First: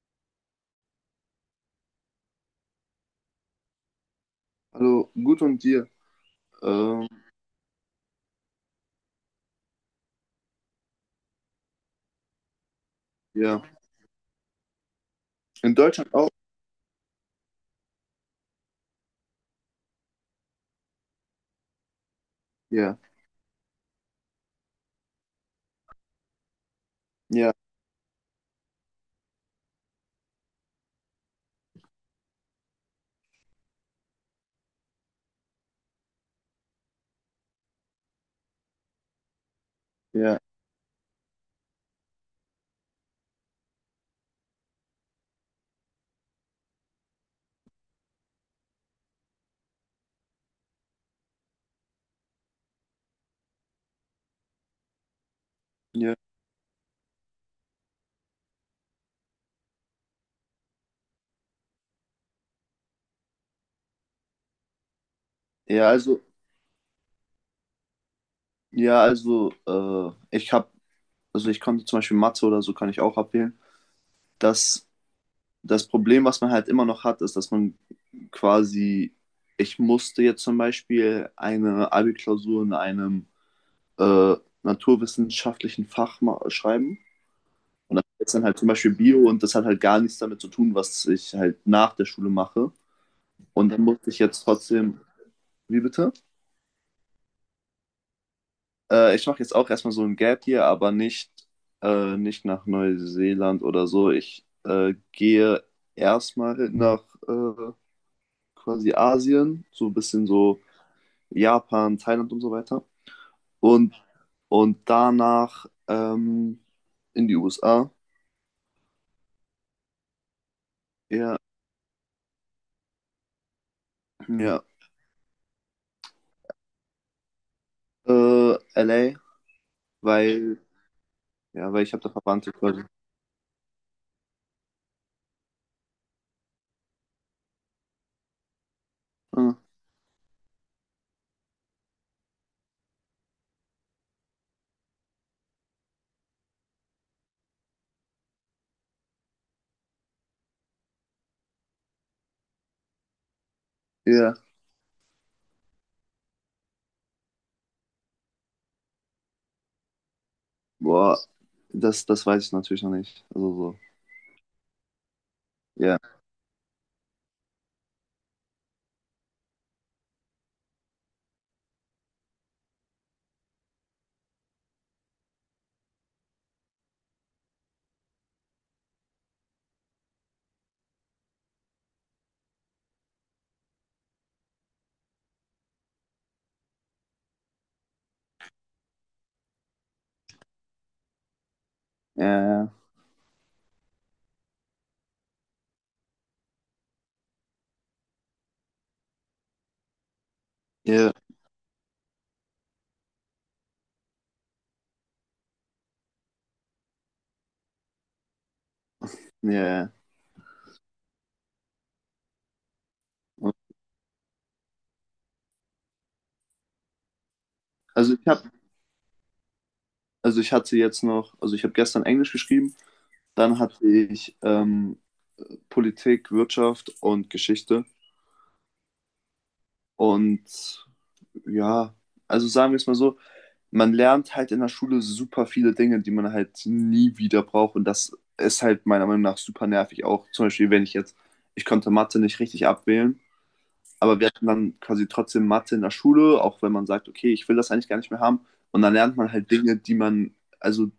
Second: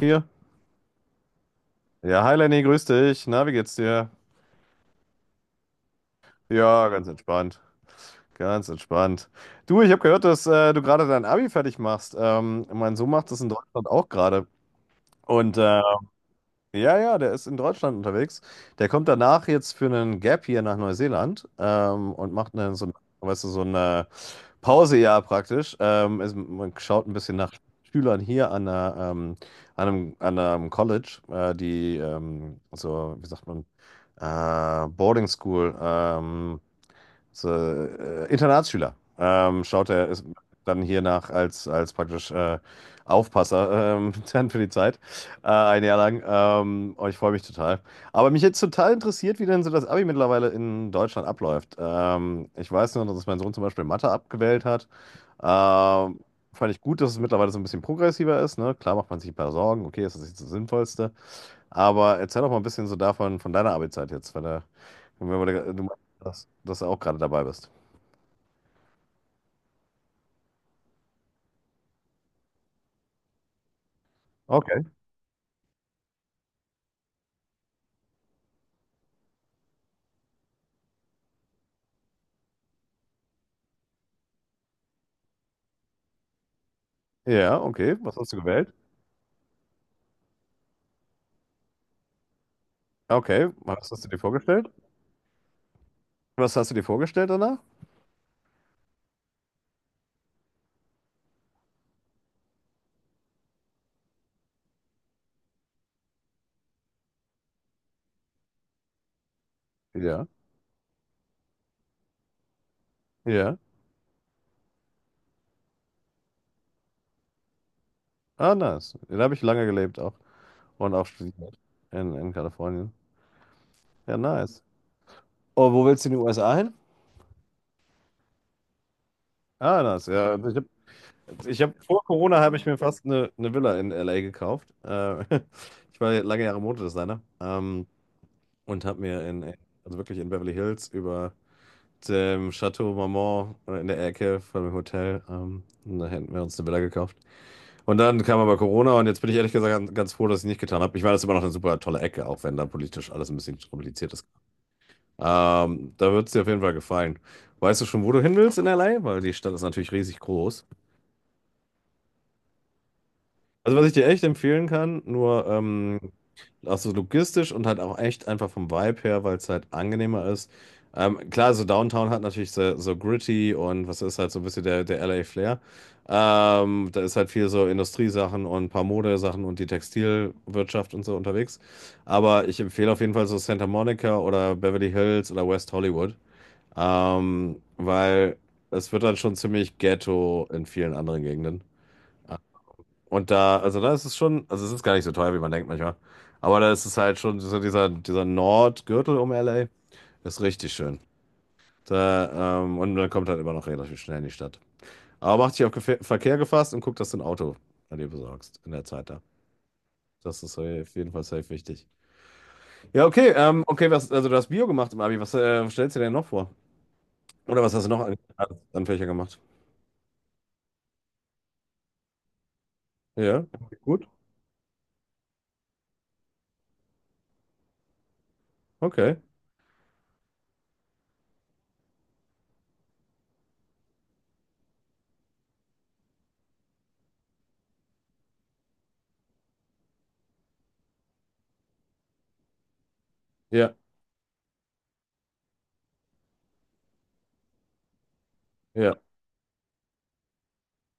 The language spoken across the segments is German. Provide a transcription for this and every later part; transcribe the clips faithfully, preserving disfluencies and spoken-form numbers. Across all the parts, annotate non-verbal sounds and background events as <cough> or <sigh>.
Hier. Ja, hi Lenny, grüß dich. Na, wie geht's dir? Hallo, gut und dir? Ja, Ähm, ganz entspannt. Ganz entspannt. Du, ich habe gehört, dass äh, du gerade dein Abi fertig machst. Ähm, mein Sohn macht das in ja. Deutschland auch gerade. Und In äh, Deutschland auch? ja, ja, der ist in Deutschland unterwegs. Der kommt danach jetzt für einen Gap hier nach Neuseeland ähm, und macht eine, so, Ja, weißt du, so eine Pause ja praktisch. Ähm, ist, man schaut ein bisschen nach ja, Schülern hier an, einer, ähm, an, einem, an einem College, äh, die ähm, so, wie sagt man, äh, Boarding School ähm, ist, äh, Internatsschüler. Ähm, schaut er ist ja, dann hier nach als, als praktisch äh, Aufpasser ähm, <laughs> dann für die Zeit. Äh, ein Jahr lang. Ähm, oh, ich freue mich total. Aber mich jetzt total interessiert, wie denn so das Abi mittlerweile in Deutschland abläuft. Ähm, ich weiß nur, dass mein Sohn zum Beispiel Mathe abgewählt hat. ja. Ähm, Fand ich gut, dass es mittlerweile so ein bisschen progressiver ist. Ne? Klar macht man sich ein paar Sorgen. Okay, ist das nicht das Sinnvollste? Aber erzähl doch mal ein bisschen so davon, von deiner Abi-Zeit jetzt. Weil da, wenn wir, du Ja, meinst, also, dass, dass du auch gerade dabei bist. ja, also, äh, ich hab, also ich konnte zum Beispiel Mathe oder so kann ich auch abwählen. Okay. Das, das Problem, was man halt immer noch hat, ist, dass man quasi, ich musste jetzt zum Beispiel eine Abi-Klausur in einem äh, naturwissenschaftlichen Fach ma- schreiben. Ja, okay. Und das Was hast ist du dann halt zum gewählt? Beispiel Bio und das hat halt gar nichts damit zu tun, was ich halt nach der Schule mache. Okay. Und dann Was hast du musste dir ich jetzt vorgestellt? trotzdem. Wie bitte? Was hast du dir vorgestellt danach? Äh, ich mache jetzt auch erstmal so ein Gap hier, aber nicht, äh, nicht nach Neuseeland oder so. Ich äh, gehe erstmal nach äh, quasi Asien, so ein Ja. bisschen so Japan, Thailand und so weiter. Ja. Und, und danach ähm, in die U S A. Ah, nice. Ja, da habe ich lange gelebt auch. Und auch Ja, studiert. In, in Kalifornien. Ja, ja. nice. Oh, wo willst du in die U S A hin? Äh, L A, Ah, nice. Ja, also ich weil, habe ich ja, hab, weil ich vor habe da Corona Verwandte habe ich mir quasi. fast eine, eine Villa in L A gekauft. Äh, <laughs> ich war lange Jahre Modedesigner. Ähm, und habe mir in, Ah, also wirklich in Beverly Hills über dem Chateau Marmont äh, in der Ecke von dem Hotel. Ähm, und da hätten wir uns eine Villa gekauft. Und dann kam aber Corona und jetzt bin ich ehrlich gesagt ganz, froh, dass ich es nicht getan habe. Ich meine, das ist immer noch eine super tolle Ecke, auch wenn da politisch alles ein bisschen kompliziert ist. ja, Ähm, da wird es dir auf jeden Fall gefallen. Weißt du schon, wo du hin willst in L A? Weil die Stadt ist natürlich riesig groß. boah, das, das weiß ich natürlich noch nicht. Also so, Also was ich dir echt empfehlen kann, nur ja, ähm, auch so logistisch und halt auch echt einfach vom Vibe her, weil es halt angenehmer ist. Ähm, klar, so Downtown hat natürlich so, so gritty und was ist halt so ein bisschen der, der L A Flair. Ähm, da ist halt viel so Industriesachen und ein paar Modesachen und die Textilwirtschaft und so unterwegs. Aber ich empfehle auf jeden Fall so Santa Monica oder Beverly Hills oder West Hollywood, ähm, weil es wird dann schon ziemlich Ghetto in vielen anderen Gegenden. ja, ja. Und da, also da ist es schon, also es ist gar nicht so teuer, wie man denkt manchmal. Aber da ist es halt schon, so dieser, dieser Nordgürtel um L A ist richtig Ja, schön. ja. Da, ähm, und dann kommt halt immer noch relativ schnell in die Stadt. Aber mach dich auf Gefe- Verkehr gefasst und guck, dass du ein Auto an dir besorgst in der Zeit da. Ja, ja. Das ist auf jeden Fall safe wichtig. Ja, okay, ähm, okay, was, also du hast Bio gemacht im Abi. Was äh, stellst du dir denn noch vor? Oder was hast du noch Also an, ich habe, an Fächer gemacht? also ich hatte jetzt noch, also ich habe gestern Englisch geschrieben, Ja, dann hatte gut, ich ähm, Politik, Wirtschaft und Geschichte. okay. Und ja, also sagen wir es mal so, man lernt halt in der Schule super viele Dinge, die man halt nie wieder braucht. Und das ist halt meiner Meinung nach super nervig. Auch zum Beispiel, wenn ich jetzt, ich konnte Mathe nicht richtig abwählen, Ja, aber wir hatten dann quasi trotzdem Mathe in der Schule, auch wenn man sagt, okay, ich will das eigentlich gar nicht mehr haben. Und dann ja, lernt man halt Dinge, die man, also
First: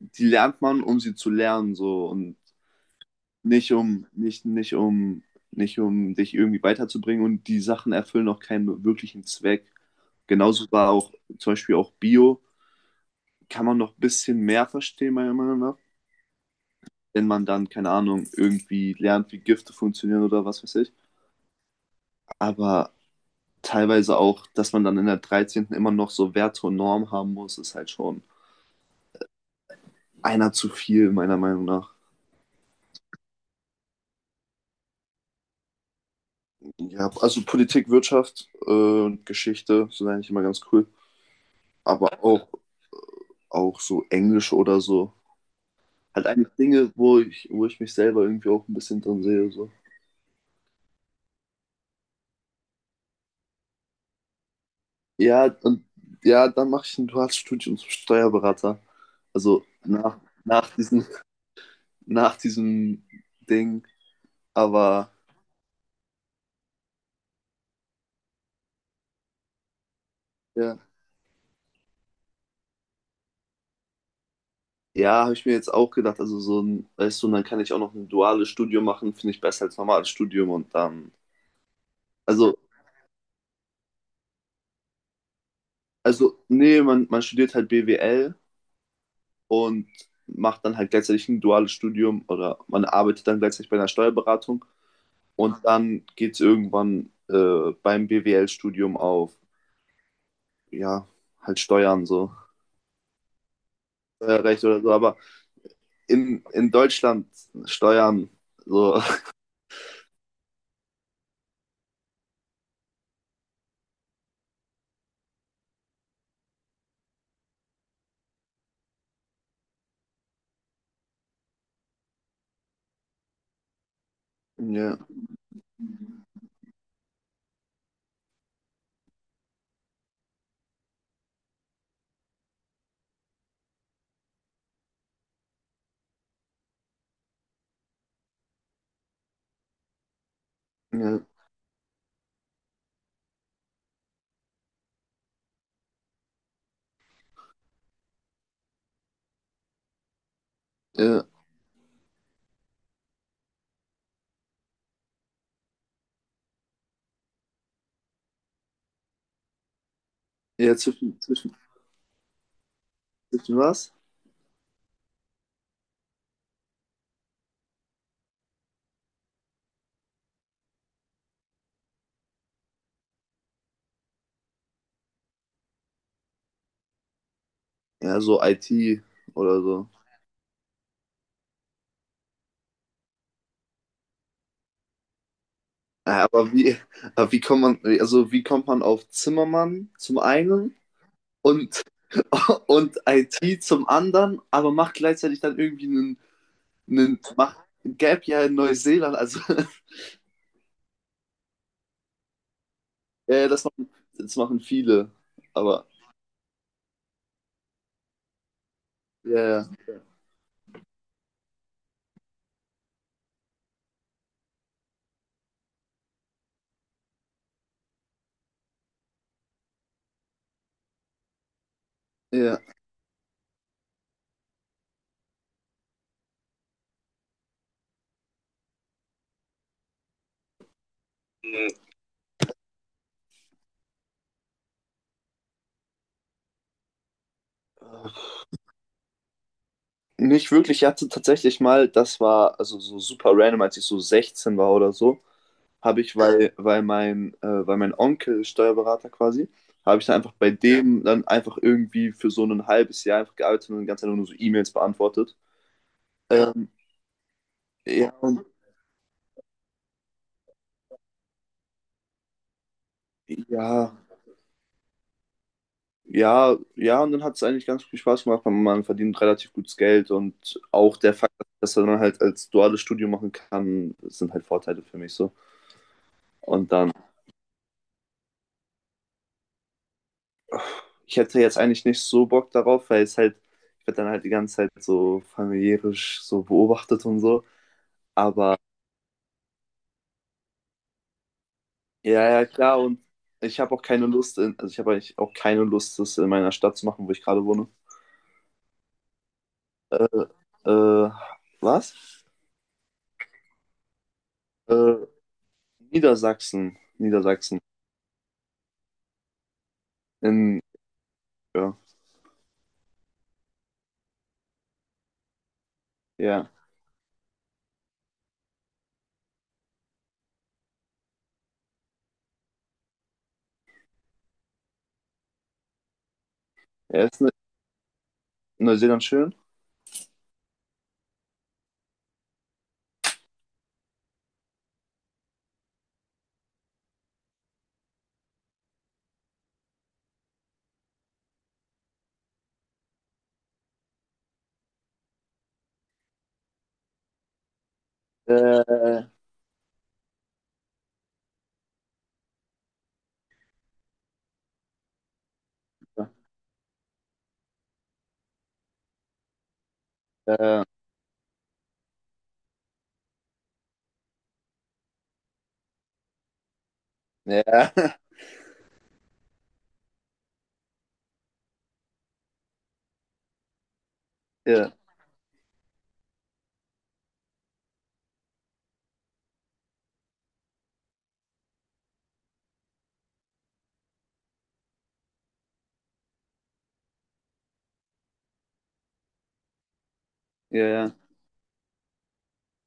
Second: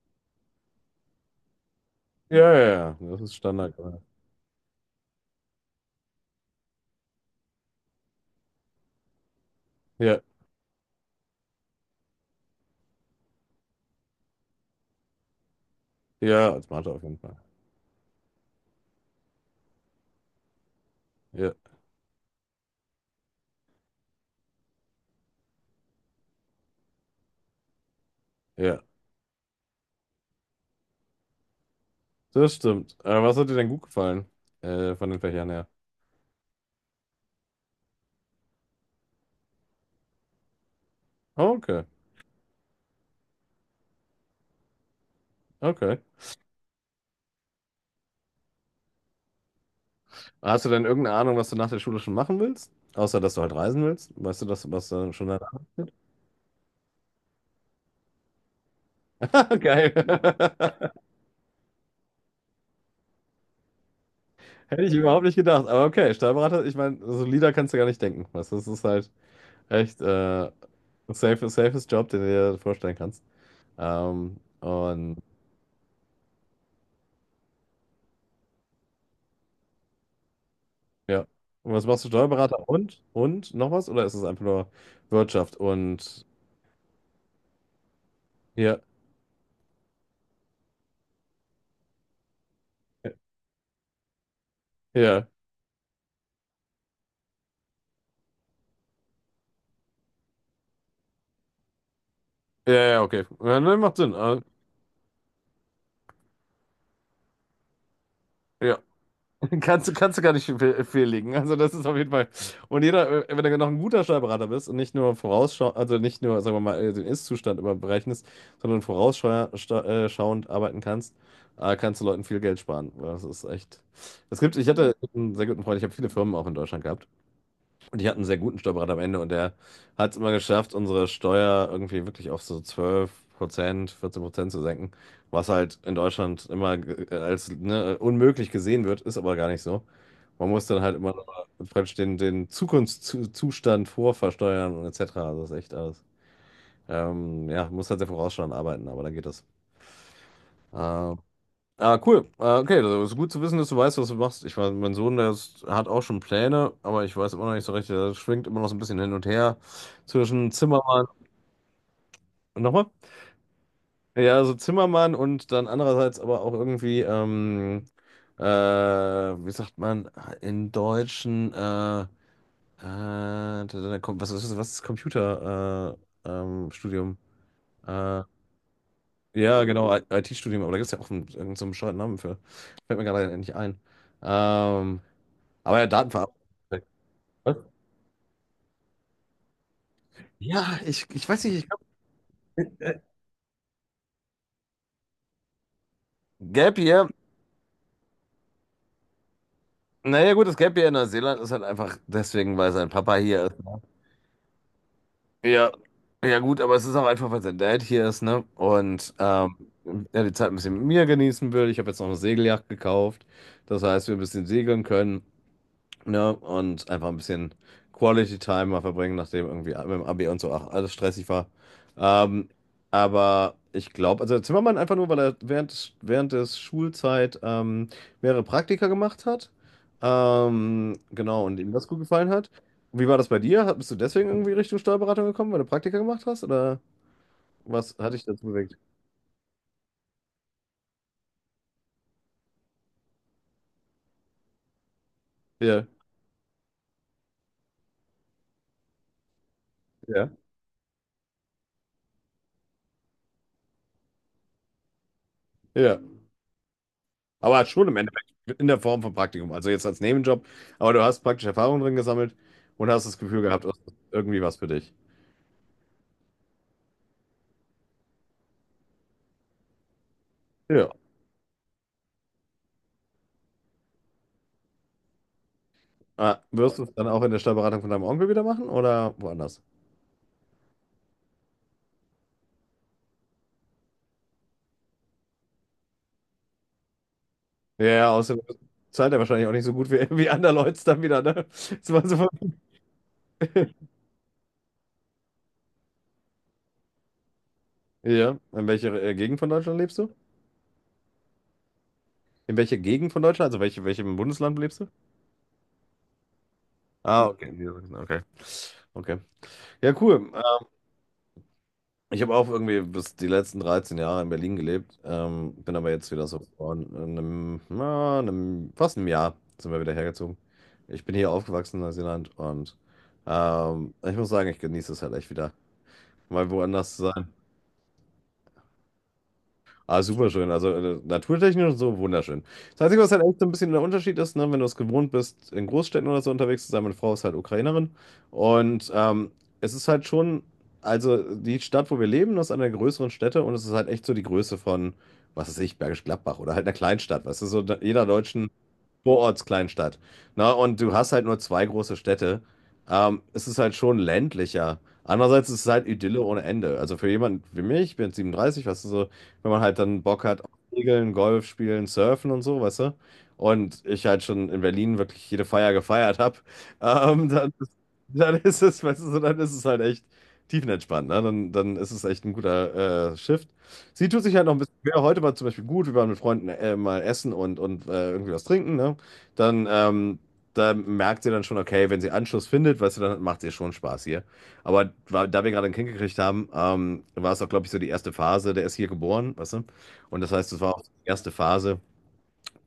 die lernt man, um sie zu lernen, so und ja, ja, ja. Das ist nicht Standard. um, nicht, nicht um, nicht um dich irgendwie weiterzubringen und die Sachen erfüllen auch keinen wirklichen Zweck. Ja, Genauso war auch zum Beispiel auch Bio, kann man noch ein bisschen mehr verstehen, meiner Meinung nach, ja, als Mathe auf jeden wenn Fall. man dann, keine Ahnung, irgendwie lernt, wie Gifte funktionieren oder was weiß ich. Ja, Aber teilweise auch, dass man dann in der dreizehnten immer noch so Werte und Normen haben muss, ist halt schon ja, einer zu viel, meiner Meinung nach. das stimmt. Aber was hat dir denn gut gefallen? Äh, von den Fächern her. Ja, also Politik, Wirtschaft äh, und Geschichte sind eigentlich immer ganz cool. Oh, okay, Aber auch, auch so Englisch oder so. okay. Halt eigentlich Dinge, wo ich, wo ich mich selber irgendwie auch ein bisschen drin sehe. So. Hast du denn irgendeine Ahnung, was du nach der Schule schon machen willst? Außer, dass du halt reisen willst? Weißt du, das, was du schon Ja, deine und <laughs> ja, dann mache ich ein duales Studium zum Steuerberater. Also geil. nach, nach diesem, <laughs> nach diesem Ding. <laughs> Hätte ich Aber überhaupt nicht gedacht. Aber okay, Steuerberater, ich meine, solider kannst du gar nicht denken. Weißt du, das ist halt echt äh, ja, safe, safest Job, den du dir vorstellen kannst. Ähm, und ja habe ich mir jetzt auch gedacht, also so ein, weißt du, und dann kann ich auch noch ein duales Studium machen, finde ich besser als normales Studium und dann. ja. Und was machst du, Also, Steuerberater? Und? Und noch was? Oder ist es einfach nur Wirtschaft? Und also, nee, man, man studiert halt B W L ja. und macht dann halt gleichzeitig ein duales Studium oder man arbeitet dann gleichzeitig bei einer Steuerberatung Ja, und dann geht es irgendwann äh, beim B W L-Studium auf, ja, halt Steuern so, ja, ja, okay. Ja, ne, macht Sinn. Äh, Steuerrecht oder so, aber in, in Deutschland Steuern Ja. so, <laughs> Kannst, du- kannst du gar nicht fe- fehllegen. Also das ist auf jeden Fall. Und jeder, äh, wenn du noch ein guter Steuerberater bist und nicht nur vorausschau, also nicht nur, sagen wir mal, äh, den Ist-Zustand überberechnest, sondern vorausschauend arbeiten kannst, äh, kannst du Leuten viel Geld sparen. Das ist echt. Es gibt, ich hatte <laughs> ja, einen sehr guten Freund, ich habe viele Firmen auch in Deutschland gehabt. Und ich hatte einen sehr guten Steuerberater am Ende und der hat es immer geschafft, unsere Steuer irgendwie wirklich auf so zwölf Prozent, vierzehn Prozent zu senken, was halt in Deutschland immer ge- äh, als ne, unmöglich gesehen wird, ist aber gar nicht so. Man muss dann halt immer ja, noch praktisch den, den Zukunftszustand vorversteuern und et cetera. Also das ist echt alles. Ähm, ja, muss halt sehr vorausschauend arbeiten, aber dann geht das. Ähm, ja, Ah, cool. Ah, okay, also ist gut zu wissen, dass du weißt, was du machst. Ich weiß, mein Sohn, der ist, hat auch schon Pläne, aber ich weiß immer noch nicht so recht. Der schwingt immer noch so ein bisschen hin und her zwischen ja Zimmermann. zwischen, zwischen, Nochmal? zwischen was? Ja, also Zimmermann und dann andererseits aber auch irgendwie, ähm, äh, wie sagt man, in Deutschen, äh, äh, da- da kommt- was ist, was ist Computer, äh, ähm, Studium? Ja, Äh, so I T oder ja, so. genau, I T-Studium, aber da gibt es ja auch einen, irgendeinen so einen bescheuerten Namen für. Fällt mir gerade nicht ein. Ähm, Aber ja, Ja, Datenverarbeitung. Aber wie, aber wie Was? kommt man, also wie kommt man auf Zimmermann zum einen Ja, ich, ich weiß nicht, ich glaube, und, <laughs> und I T zum anderen, aber macht gleichzeitig dann irgendwie einen, Gap Year, einen macht ein Gap Year in Neuseeland. Also <laughs> naja gut, das Gap Year in Neuseeland ist halt einfach deswegen, weil sein Papa hier ja, ist. das Ne? machen, das machen viele. Ja, Aber ja gut, aber es ist auch einfach, weil sein Dad hier ist, ne? Und ähm, ja, er die Zeit ein bisschen mit mir genießen will. Ich habe jetzt noch eine Segeljacht gekauft. Das heißt, wir ein bisschen segeln können. Ja, und einfach ein bisschen Quality Time mal verbringen, nachdem irgendwie mit dem Abi und so auch alles stressig war. Ähm, ja, aber ich glaube, also Zimmermann einfach nur, weil er während, des- während des Schulzeit ähm, mehrere Praktika gemacht hat. Ähm, genau, und ihm das gut gefallen hat. Wie war das bei dir? Hat- Bist du deswegen irgendwie Richtung Steuerberatung gekommen, weil du Praktika gemacht hast? Oder was hat dich ja. dazu bewegt? Nicht wirklich. Ich hatte tatsächlich mal, das war also so super random, als ich so sechzehn war oder so, Ja, habe ich, weil, weil, mein, äh, weil mein Onkel Steuerberater quasi, habe ich dann ja, einfach bei dem dann einfach irgendwie für so ein halbes Jahr einfach gearbeitet und die ganze Zeit nur so E-Mails beantwortet. ja. Ähm, Aber schon im ja, Endeffekt und in der Form von Praktikum. Also jetzt als Nebenjob. Aber du hast praktisch Erfahrung drin gesammelt und hast das Gefühl gehabt, das ja, ist irgendwie was für dich. ja, ja, und dann hat es eigentlich ganz viel Spaß gemacht. Man, man verdient relativ gutes Geld und Ja. auch der Fakt, dass man halt als duales Studium machen kann, sind halt Vorteile für mich so. Ah, Und wirst du dann, es dann auch in der Steuerberatung von deinem Onkel wieder machen oder woanders? ich hätte jetzt eigentlich nicht so Bock darauf, weil es halt, ich werde dann halt die ganze Zeit so familiärisch so beobachtet und so. Ja, ja, außerdem Aber zahlt er wahrscheinlich auch nicht so gut wie, wie andererorts dann wieder, ne? Das war so- ja, voll- ja, klar, und ich habe auch keine Lust, in, also ich habe eigentlich auch keine Lust, das in meiner Stadt zu machen, wo ich gerade wohne. Ja. In welcher äh, Gegend von Deutschland lebst Äh, du? äh, Was? In welcher Gegend von Deutschland? Also welche, welchem Bundesland lebst du? Äh, Niedersachsen. Ah, okay. Niedersachsen. Okay. Okay. Ja, cool. In, ja, Ich habe auch irgendwie bis die letzten dreizehn Jahre in Berlin gelebt, ähm, bin aber jetzt wieder so ja. vor einem, na, einem, fast einem Jahr sind wir wieder hergezogen. Ich bin hier aufgewachsen in Neuseeland und ähm, ich muss sagen, ich genieße es halt echt wieder, mal woanders zu Er ist sein. in Neuseeland schön. Ah, super schön. Also äh, naturtechnisch und so wunderschön. Das Einzige, was halt echt so ein bisschen der Unterschied ist, ne, wenn du es gewohnt bist, in Großstädten oder so unterwegs zu sein, meine Frau ist halt Ukrainerin. Und ähm, es ist halt schon, also die Stadt, wo wir leben, das ist eine der größeren Städte und es ist halt echt so die Größe von, was weiß ich, Bergisch Gladbach oder halt einer Kleinstadt, weißt du, so da- jeder deutschen Äh, Vorortskleinstadt. Na, und du hast halt nur zwei große Städte. Ähm, es ist halt schon ländlicher. Andererseits ist es halt ja. Idylle ohne Ende. Also für jemanden wie mich, ich bin jetzt siebenunddreißig, weißt du, so, wenn man halt dann Bock hat auf äh, Segeln, Golf spielen, Surfen und so, weißt du, und ich halt schon in Berlin wirklich jede Feier gefeiert habe, <laughs> ähm, dann, ja, <laughs> dann ist es, weißt du, so, dann ist es halt echt tiefenentspannt, ne? Dann, dann ist es echt ein guter äh, Shift. Sie tut sich halt noch ein ja, bisschen schwer. Heute war zum Beispiel gut, wir waren mit Freunden äh, mal essen und, und äh, irgendwie was trinken, ne? Dann ähm, da merkt sie dann schon, okay, wenn sie Anschluss findet, weißt du, dann macht ihr schon Spaß hier. Aber wa- da wir gerade ein Kind gekriegt haben, ähm, war es auch, glaube ich, so die erste Phase. Der ist hier geboren, weißt du? Und das heißt, es ja, war auch ja, die erste Phase,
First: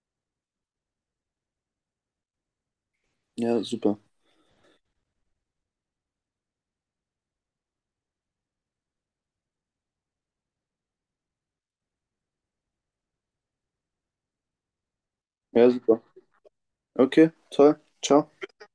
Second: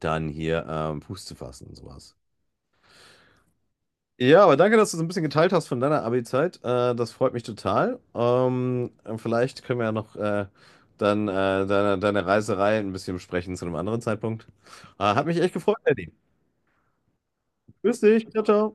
dann hier ähm, Fuß zu fassen und sowas. ja, super. Ja, aber danke, dass du so ein bisschen geteilt hast von deiner Abi-Zeit. Äh, das freut mich total. Ähm, vielleicht können wir ja noch äh, dann äh, deine, deine Reiserei ein bisschen besprechen zu einem anderen Zeitpunkt. Äh, hat mich echt Ja, gefreut, super. Eddie. Okay, toll. Grüß dich. Ciao. Ciao, ciao.